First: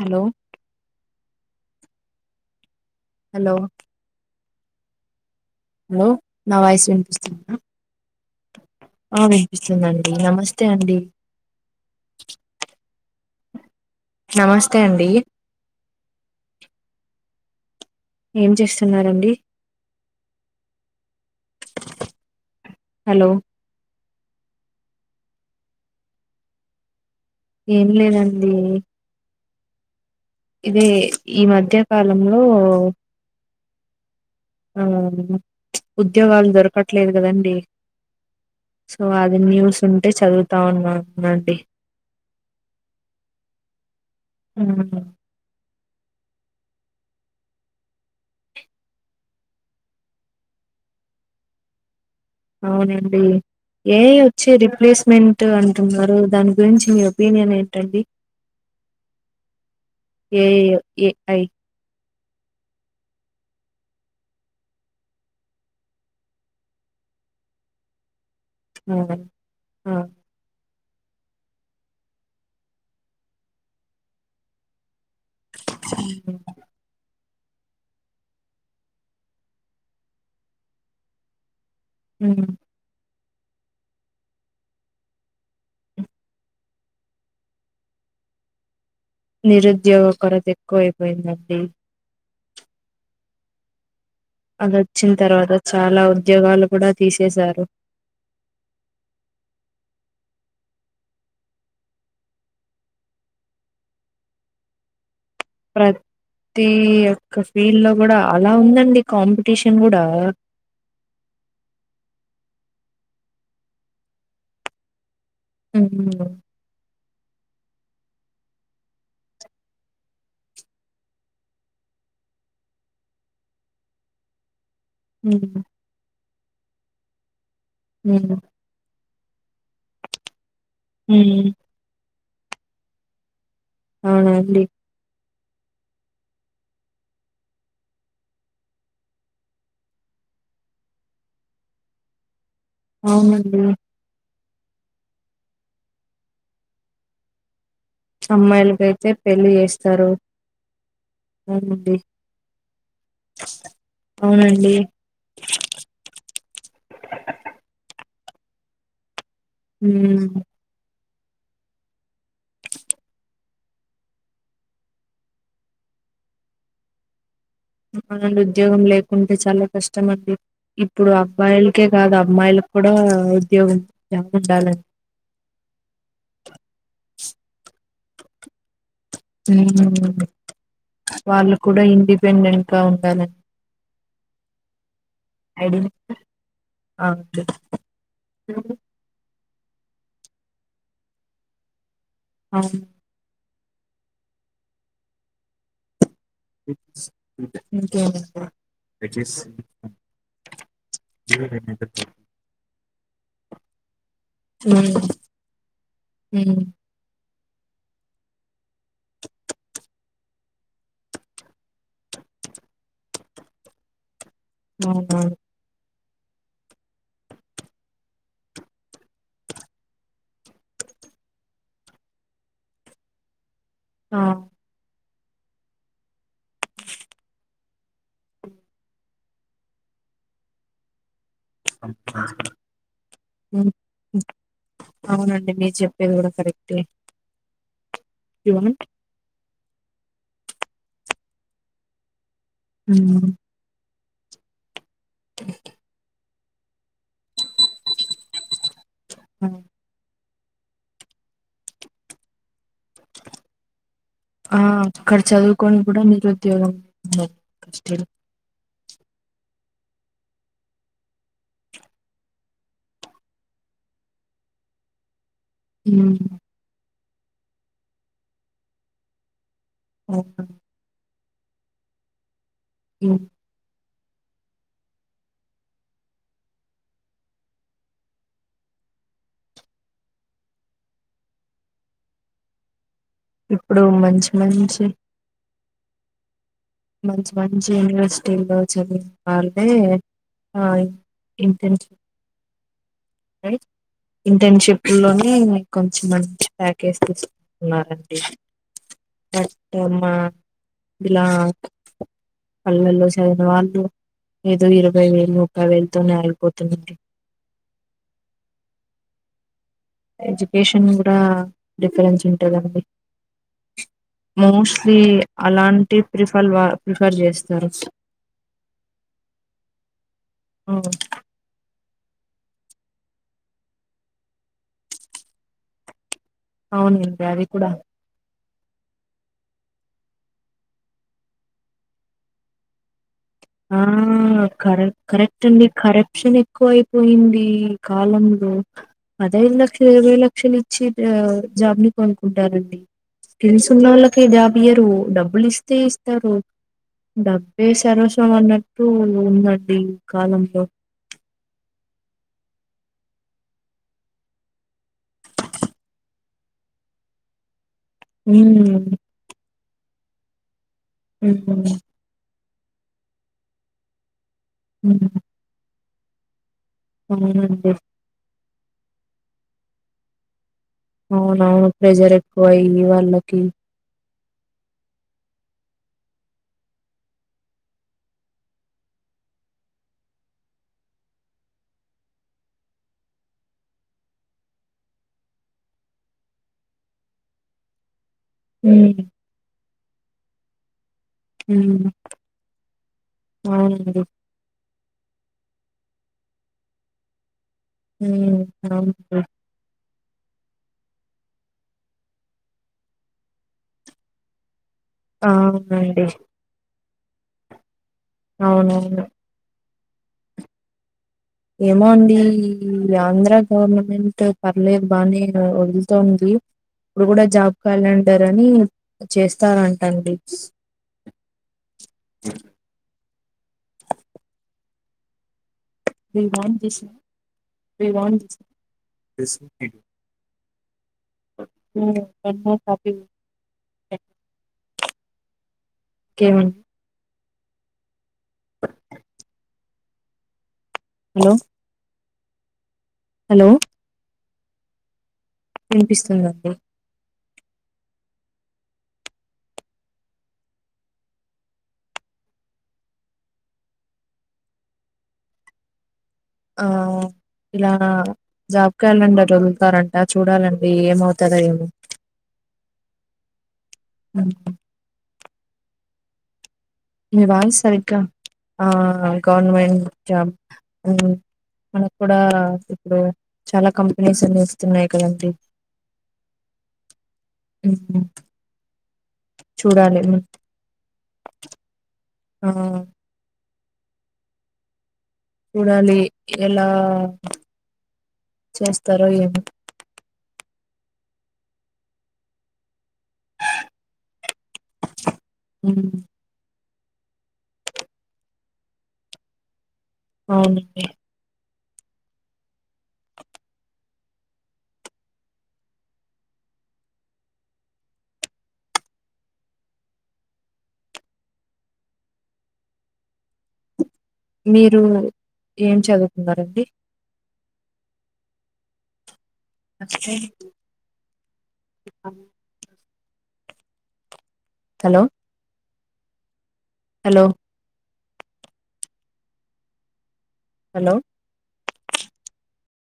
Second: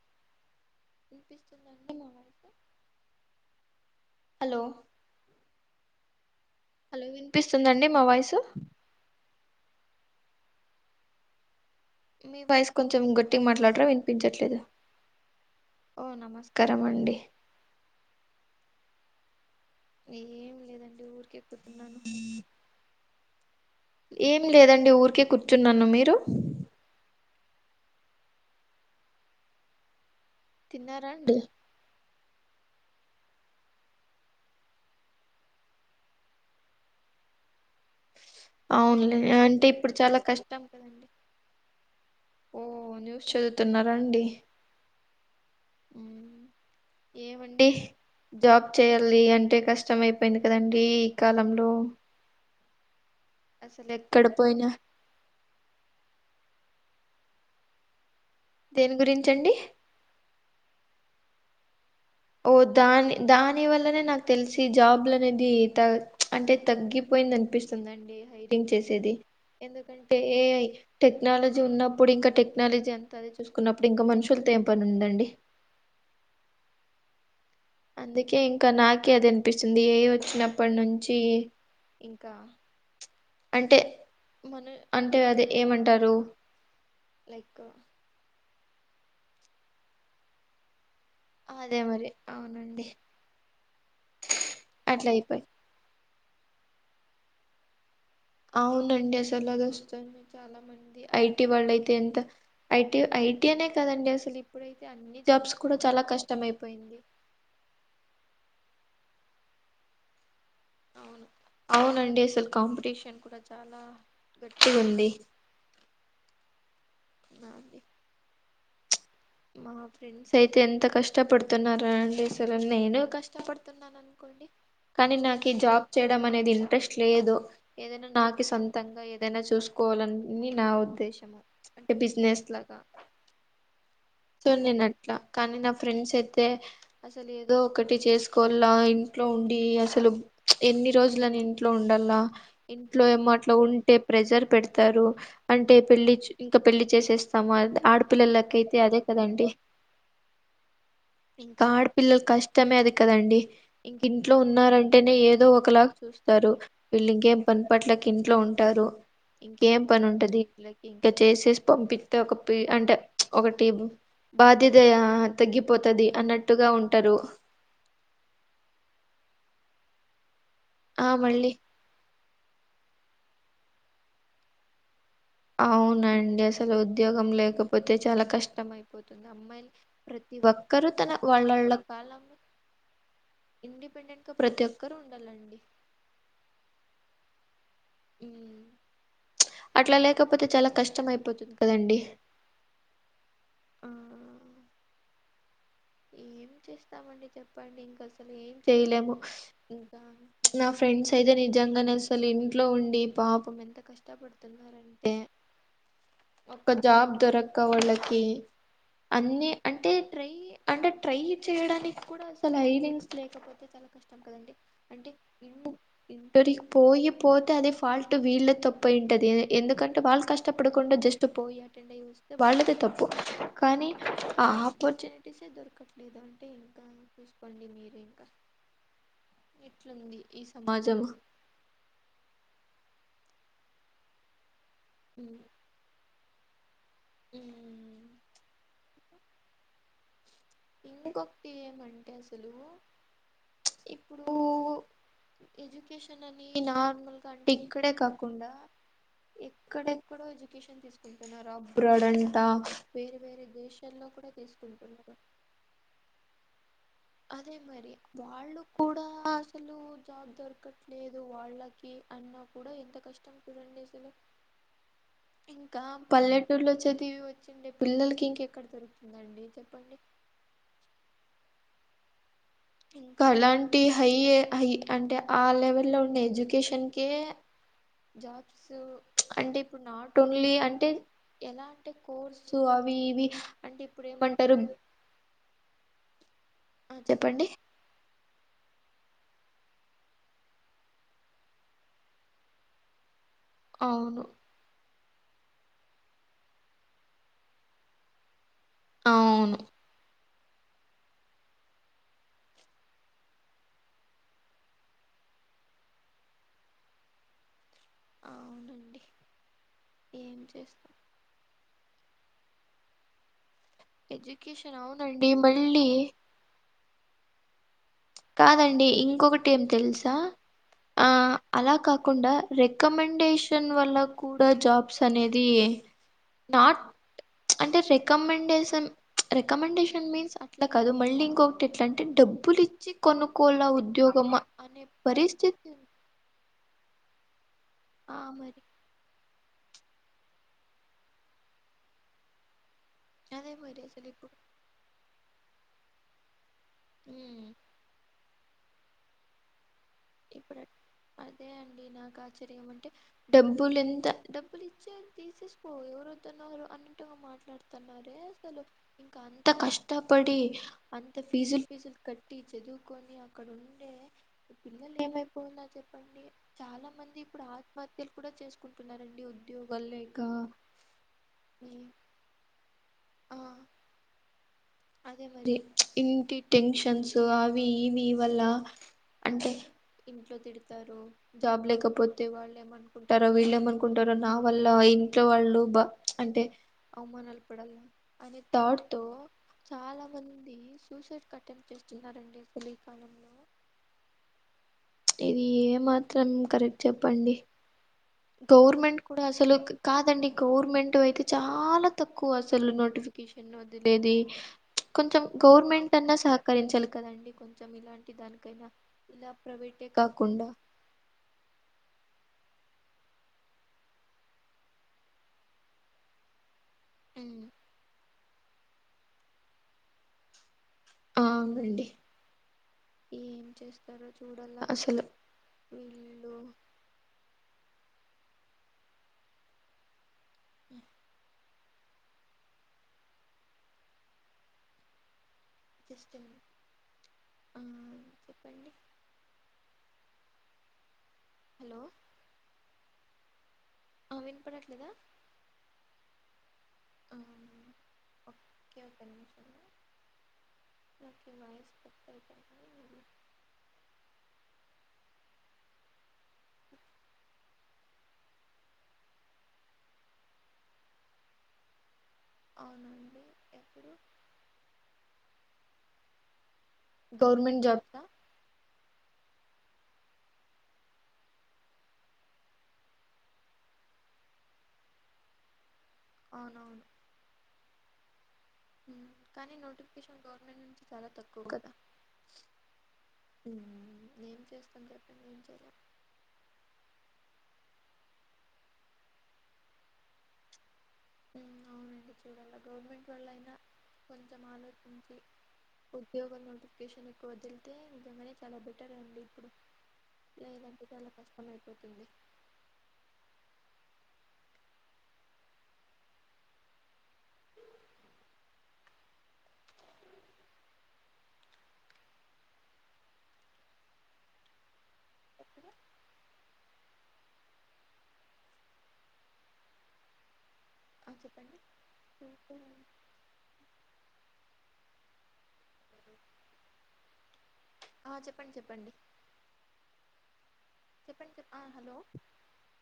Hello వినిపిస్తూ hello hello లో నా వాయిస్ హలో వినిపిస్తుంద వినిపిస్తుందండి మా వాయిసు నమస్తే అండి మీ వాయిస్ కొంచెం గట్టిగా మాట్లాడరా వినిపించట్లేదు నమస్తే అండి ఓ నమస్కారం అండి ఏం చేస్తున్నారండి ఏం లేదండి ఊరికే కూర్చున్నాను హలో ఏం లేదండి ఊరికే కూర్చున్నాను మీరు ఏం లేదండి ఇదే తిన్నారా అండి ఈ మధ్యకాల లంలో ఆ ఉద్యోగాలు దొరకట్లేదు కదండి సో అవునులే అది అంటే న్యూస్ ఇప్పుడు ఉంటే చాలా చదువుతా కష్టం కదండి ఉన్నానండి ఓ న్యూస్ చదువుతున్నారాండి ఉమ్, మ్మ్ ఏమండి జాబ్ చేయాలి అంటే కష్టం అయిపోయింది కదండి ఈ కాలంలో అవును అసలు ఏ ఎక్కడ వచ్చి పోయినా రిప్లేస్మెంట్ అంటున్నారు దాని గురించి మీరు ఒపీనియన్ ఏంటండి దేని గురించండి ఏ ఏ ఏ ఐ ఓ దాని దాని వల్లనే నాకు తెలిసి జాబ్లు అనేది త అంటే తగ్గిపోయింది అనిపిస్తుందండి చేసేది ఆ ఆ ఎందుకంటే ఏ ఐ టెక్నాలజీ ఉన్నప్పుడు ఇంకా టెక్నాలజీ అంత అది చూసుకున్నప్పుడు ఇంకా మనుషులతో ఏం పని ఉందండి హ్మ్ హు అందుకే ఇంకా నాకే అది అనిపిస్తుంది ఏ ఐ వచ్చినప్పటి నుంచి ఇంకా ఉమ్ అంటే మన అంటే అదే ఏమంటారు లైక్ నిరుద్యోగ కొరత ఎక్కువ పోయిందండి అదే మరి అవునండి అట్లా అదొచ్చిన్ అయిపోయింది తర్వాత చాలా ఉ ఉద్యోగాలు కూడా తీసేశారు. అవునండి అసలు అది వస్తునే చాలా మంది. ఐ. టీ వాళ్ళ అయితే ఎంత ఐ. T I. టీ అనే కదండి. అసలు ఇప్పుడైతే అన్నీ ప్రతీ ఒక్క ఫీల్డ్ లో కూడా అలా ఉందండి. కాంపిటీషన్ గూడా అవును అవునండి అసలు కాంపిటీషన్ కూడా చాలా గట్టిగుంది. అవునండి [inaudible] నాది మా ఫ్రెండ్స్ అయితే ఎంత కష్టపడుతున్నారోనండి. అసలు నేను కష్టపడుతున్నాననుకోండి. కానీ నాకు ఈ ఉమ్ జాబ్ చేయడం అనేది ఇంట్రెస్ట్ లేదు. ఏదైనా ఉమ్ నాకే సొంతంగా ఏద్ దైనా చూసుకోవాలని మీర్ నా ఉద్దేశం ఉమ్ అంటే బిస్ నేస్లా గా [inaudible] సో అవునండి నేనట్లా కానీ నా ఫ్రెండ్స్ అయితే. అసలు ఏదో ఒకటి చేసుకోవాలా ఇంట్లో ఉండి. అసలు ప్చ్ ఎన్ని రోజులని ఇంట్లో ఉండాలా. ఇంట్లో ఏమో అట్లా అవునండి ఉంటే ప్రెజర్ పెడతారు అంటే పెళ్లి ఇంకా పెళ్లి చేసేస్తాము అంట్ ఆడపిల్లలకై అదే అమ్మాయిలకైతే కదండి. పెళ్లి చేస్తారు ఇంకా అవునండి ఆడపిల్లల కష్టమే అది కదండి. ఇంక ఇంట్లో అవునండి ఉన్నారంటేనే ఏదో ఒకలాగా చూస్తారు. వీళ్ళు ఇంకేం పని పాట లే ఇంట్లో ఉంటారు. ఇంకేం పని ఉమ్ ఉంటది విళ్ళకి ఇంక చేసేసి పంపిత్తే ఒక పి అంటే ప్చ్ ఒకటి బాధ్యతయా తగ్గిపోతది అన్నట్టుగా ఉంటరు. అవునండి ఉద్యోగం లేకుంటే చాలా కష్టం అండి. ఆ ఇప్పుడు మళ్ళీ అబ్బాయిలకే కాదబ్ అమ్మాయిలకు కూడా ఉద్యోగం ఉండాలండి. తే చాలా కష్టం అయిపో పోతుంది అమ్మాయిలు. ఉమ్ ప్రతి ఒక్కరూ తన వాళ్ళు వాళ్ళళ్ల కూడా కాళ్ల ఇండిపెండెంట్ గా ఇండిపెండెంట్. ప్రతిఒక్కరు ఐ. డి నంబర్ [inaudible] ఉమ్. [inaudible] అట్లా లేకపోతే చాలా కష్టం అయిపోతుంది కదండి. అవును ఆ ఏం చేస్తామండి చెప్పండి ఇంకా ఇంకేమండి అసలు ఏం చేయలేము ఇంకా నా ఫ్రెండ్స్ అయితే నిజంగానే అసలు ఇంట్లో ఉండి పాపం ఎంత కష్టపడుతున్నారు హ్మ్ అంటే హ్మ్ ఒక జాబ్ దొరక్ అక్క వాళ్ళకి అన్నిీ అంటే ట్రై అంటే ట్రై చేయడానికి కూడా అసలు హై వింగ్స్ లేకపోతే అంటే అవునవును. ఇన్న ఇంటరికి పోయిపోతే అదే ఫాల్ట్ వీళ్ళే తప్పు అయింటుది ఎందుకంటే వాళ్ళు కష్టపడకుండా జస్ట్ పోయి అటెండ్ అయ్యి చస్తే వాళ్ళదే తప్పు కానీ ఆ అపార్చు అప్పోర్టునిటీస్ ఎ దొరకట్లేదు అంటే ఇంకా చూసుకోండి మీరు ఇంకా ఎట్లుంది ఈ సమాజము [unintelligible] ఉమ్, అవునండి మీరు జేప్పేది గూడా కరెక్ట్ ఎ ఉమ్. యూ వాంట్ ఇంగోకటి ఏమంటే అసలు ఊ ఇప్పుడూ ఏజ్యుకేషన్ నార్మల్ ఇక్కడే కాకుండా అవును. ఎక్కడెక్కడో తీసుకుంటున్నారు అబ్రాడ్ అంటా వేరే వేరే దేశ లో కూడా తీసుకుంటున్నారు కొని గూడా నిరుద్యోగం ఉందండి, అదే మరి కష్టాలు. వాళ్ళు కూడా అసలు జాబ్ దొరకట్లేదు వాళ్ళకి అయిన కూడా ఎంత కష్టం చూడండి అసలు ఇంకా హ్మ్. పల్లెటూర్లో చ దివి వచ్చిండే పిల్లకి ఇంకెక్కడ దొరుకుతుందండి చెప్ [unintelligible] హ్మ్. ఇంకా అలాంటి హై హై అంటే ఆ లెవెల్లో ఉన్న ఎడ్యుకేషన్ కే జాబ్స్ అంటే ఇప్పుడు నాట్ ఓన్లీ అంటే ఎలా అంటే కోర్సు అవి ఇవి ఇప్పుడు అంటే మంచి ఏమంటారు మంచి ఆ మంచి చెప్పండి మంచి యూనివర్సి టిలో చదివిన వాళ్ళే ఇంటెన్షిప్ అవును ఇంటెన్షిప్ ఊల్లోనే ఇంకొంచెం మంచి ప్యాకేజ్ తీసుకుంటున్నారండి అవును తప్పామ్మ ఇలా పల్లెల్లో చదివిన వాళ్లు ఏదో ఇరవై వేలు ముప్పై వేలు తోనే ఆగిపోతుందండి అవునండి ఏం ఎడ్యుకేషన్ చేస్తాం కూడా డిఫరెన్స్ ఉంటదండి ఎడ్యుకేషన్ మోస్ట్లీ అవునండి మళ్ళీ అలాంటి ప్రిఫల్ వా రిఫర్ చేస్తారు కాదండి ఇంకొకటి ఏం తెలుసా ఆ అలా కాకుండా రాకమాండ్ డేషన్ వల్ల కూడా జాబ్స్ అనేది నాట్ అవునండి అది కూడా అంటే రికమెండే షన్ రికమెండేషన్ మీన్స్ అట్లా కాదు మళ్లీ ఇంకొకటి ఎట్లా అంటే డబ్బులు ఇచ్చి కొను ఆ కరె కరెక్ట్ అండి పరిస్థితి కరప్షన్ ఎక్కువ అయిపోయింది ఇది ఆ కాలంలో మరి పదేళ్లక ఇరవై లక్షలు ఇచ్చి అ జాబ్ ని కొనుక్కుంటారండి అదే మరి అసలు తెలుసున్నోళ్ళకి ఇప్పుడు జాబియ్యరు డబ్బులు ఇస్తే తీస్తారు ఉమ్ డబ్బే సర్వస్వం స్వం అన్నటు ఉన్నది ఇప్పుడు అదే అండి నాక డబ్బులు ఎంత డబ్బులు ఇచ్చే తీసేసుకో ఎవరు వద్దున్నారు అన్నట్టు గా మాట్లాడు తున్నారె అసలు ఉమ్ ఇంకా అం త కష్టపడి అంత హ్మ్. ఫీజులు ఫీజులు కటి ట్టి చదువుకొని అక్కడ ఉంటే పిల్లలు హ్మ్. ఎమైపోయిన ప్పండి చాలా మంది ఇప్పుడు అవునండి. ఆత్మహత్యలు కూడా చేసుకు ఉన్నారండి ఉద్యోగాలు లేక అవునవును ఉమ్, ప్రెజర్ ఎక్కువయి వాళ్ళకి ఆ అదే మరి ఇంటి టెన్షన్స్ అవి ఇవి వల్ల అంటే ఇంట్లో తిడతారు జాబ్ లేకపోతే వాళ్లు ఏమనుకుంటారో వీళ్లు ఏమనుకుంటారో నా వల్ల ఇంట్లో వాళ్లు బ అంటే అవమానాలు పడాల అనే తాట్ హ్మ్. తో చాలా మంది ష్ టూ సైడ్ కటిం హ్మ్. చేస్తున్నారండి తెలియక అవునండి. ఇది ఏ మాత్రం కరెక్ట్ చెప్పండి. హుహ్మ్ గవర్నమెంట్ అవును కూడా అసలు కాదండి గౌవర్నమెంట్ అయితే చాలా తక్కువ అసలు నోటిఫికేషన్ వదిలేది. కొంచెం గౌవర్నమెంట్ అవునండి. అన్నా సహకరించాలి కదండి కొంచెం ఇలాం టి దానికి కైనా అవునవును. ఇలా వీటే కాకుండా ఏమో అండి ఈ ఆంధ్ర గౌవర్నమెంట్ పర్లేదు బానే వ వదులుతుంది. ఇప్పుడు గూడా ఉమ్ జాబ్ కాలంటార్ రని చేస్తారంటాండి ప్స్ అ అవునండి. ఏం చేస్తారో చూడాల అసలు వీళ్ళు వివాన్ చేశ్న రెసిపీ హా నీళ్ళోక్కటన్న తాపివు [unintelligible] ఆ చెప్పండి హలో హలో ఆ వినపడట్లేదా వినిపిస్తుందండి ఆ ఓకే ఓక నిమిషం నాకు ఈ వాయిస్ కట్ అవుతుంది. ఆ ఇలా జాబ్ క్యాలెండర్ వదులుతారంట చూడాలండి ఏమవుతదో ఏమో అవునండి ఎప్పుడు హ్మ్. మీ వాయిస్ గవర్నమెంట్ సరిగ్గ జాబ్సా ఆ ఆ గవర్నమెంట్ జాబ్ ఉ మనకు కూడా ఇప్పుడు చాలా కంపెనీస్ అన్ని ఇస్తున్నాయి కదండి. అవునవును ఉమ్మ్ కానీ నోటిఫికేషన్ గవర్నమెంట్ నుంచి చాలా తక్కువ కదా ఆ ఏం చేస్తున్నావ్ చూడాలి ఎలా చేస్తారో ఏమో అవునండి చూడాల గవరన్మెంట్ వాళైనా కొంచెం ఆలోచించి హ్మ్. ఉద్యోగం నుండి కేషన్ ఎక్కువ వదిలితే నింకంగానే చాలా బెటర్ అండి ఇప్పుడు అవునండి లేదంటడి చాలా కష్టమ అవుతుంది మీరు ఏం చదువుకున్నారండి నే అ చెప్పండి ఇ హలో హలో ఆ చెప్పండి చెప్పండి హలో చెప్పండి చెప్ ఆ హలో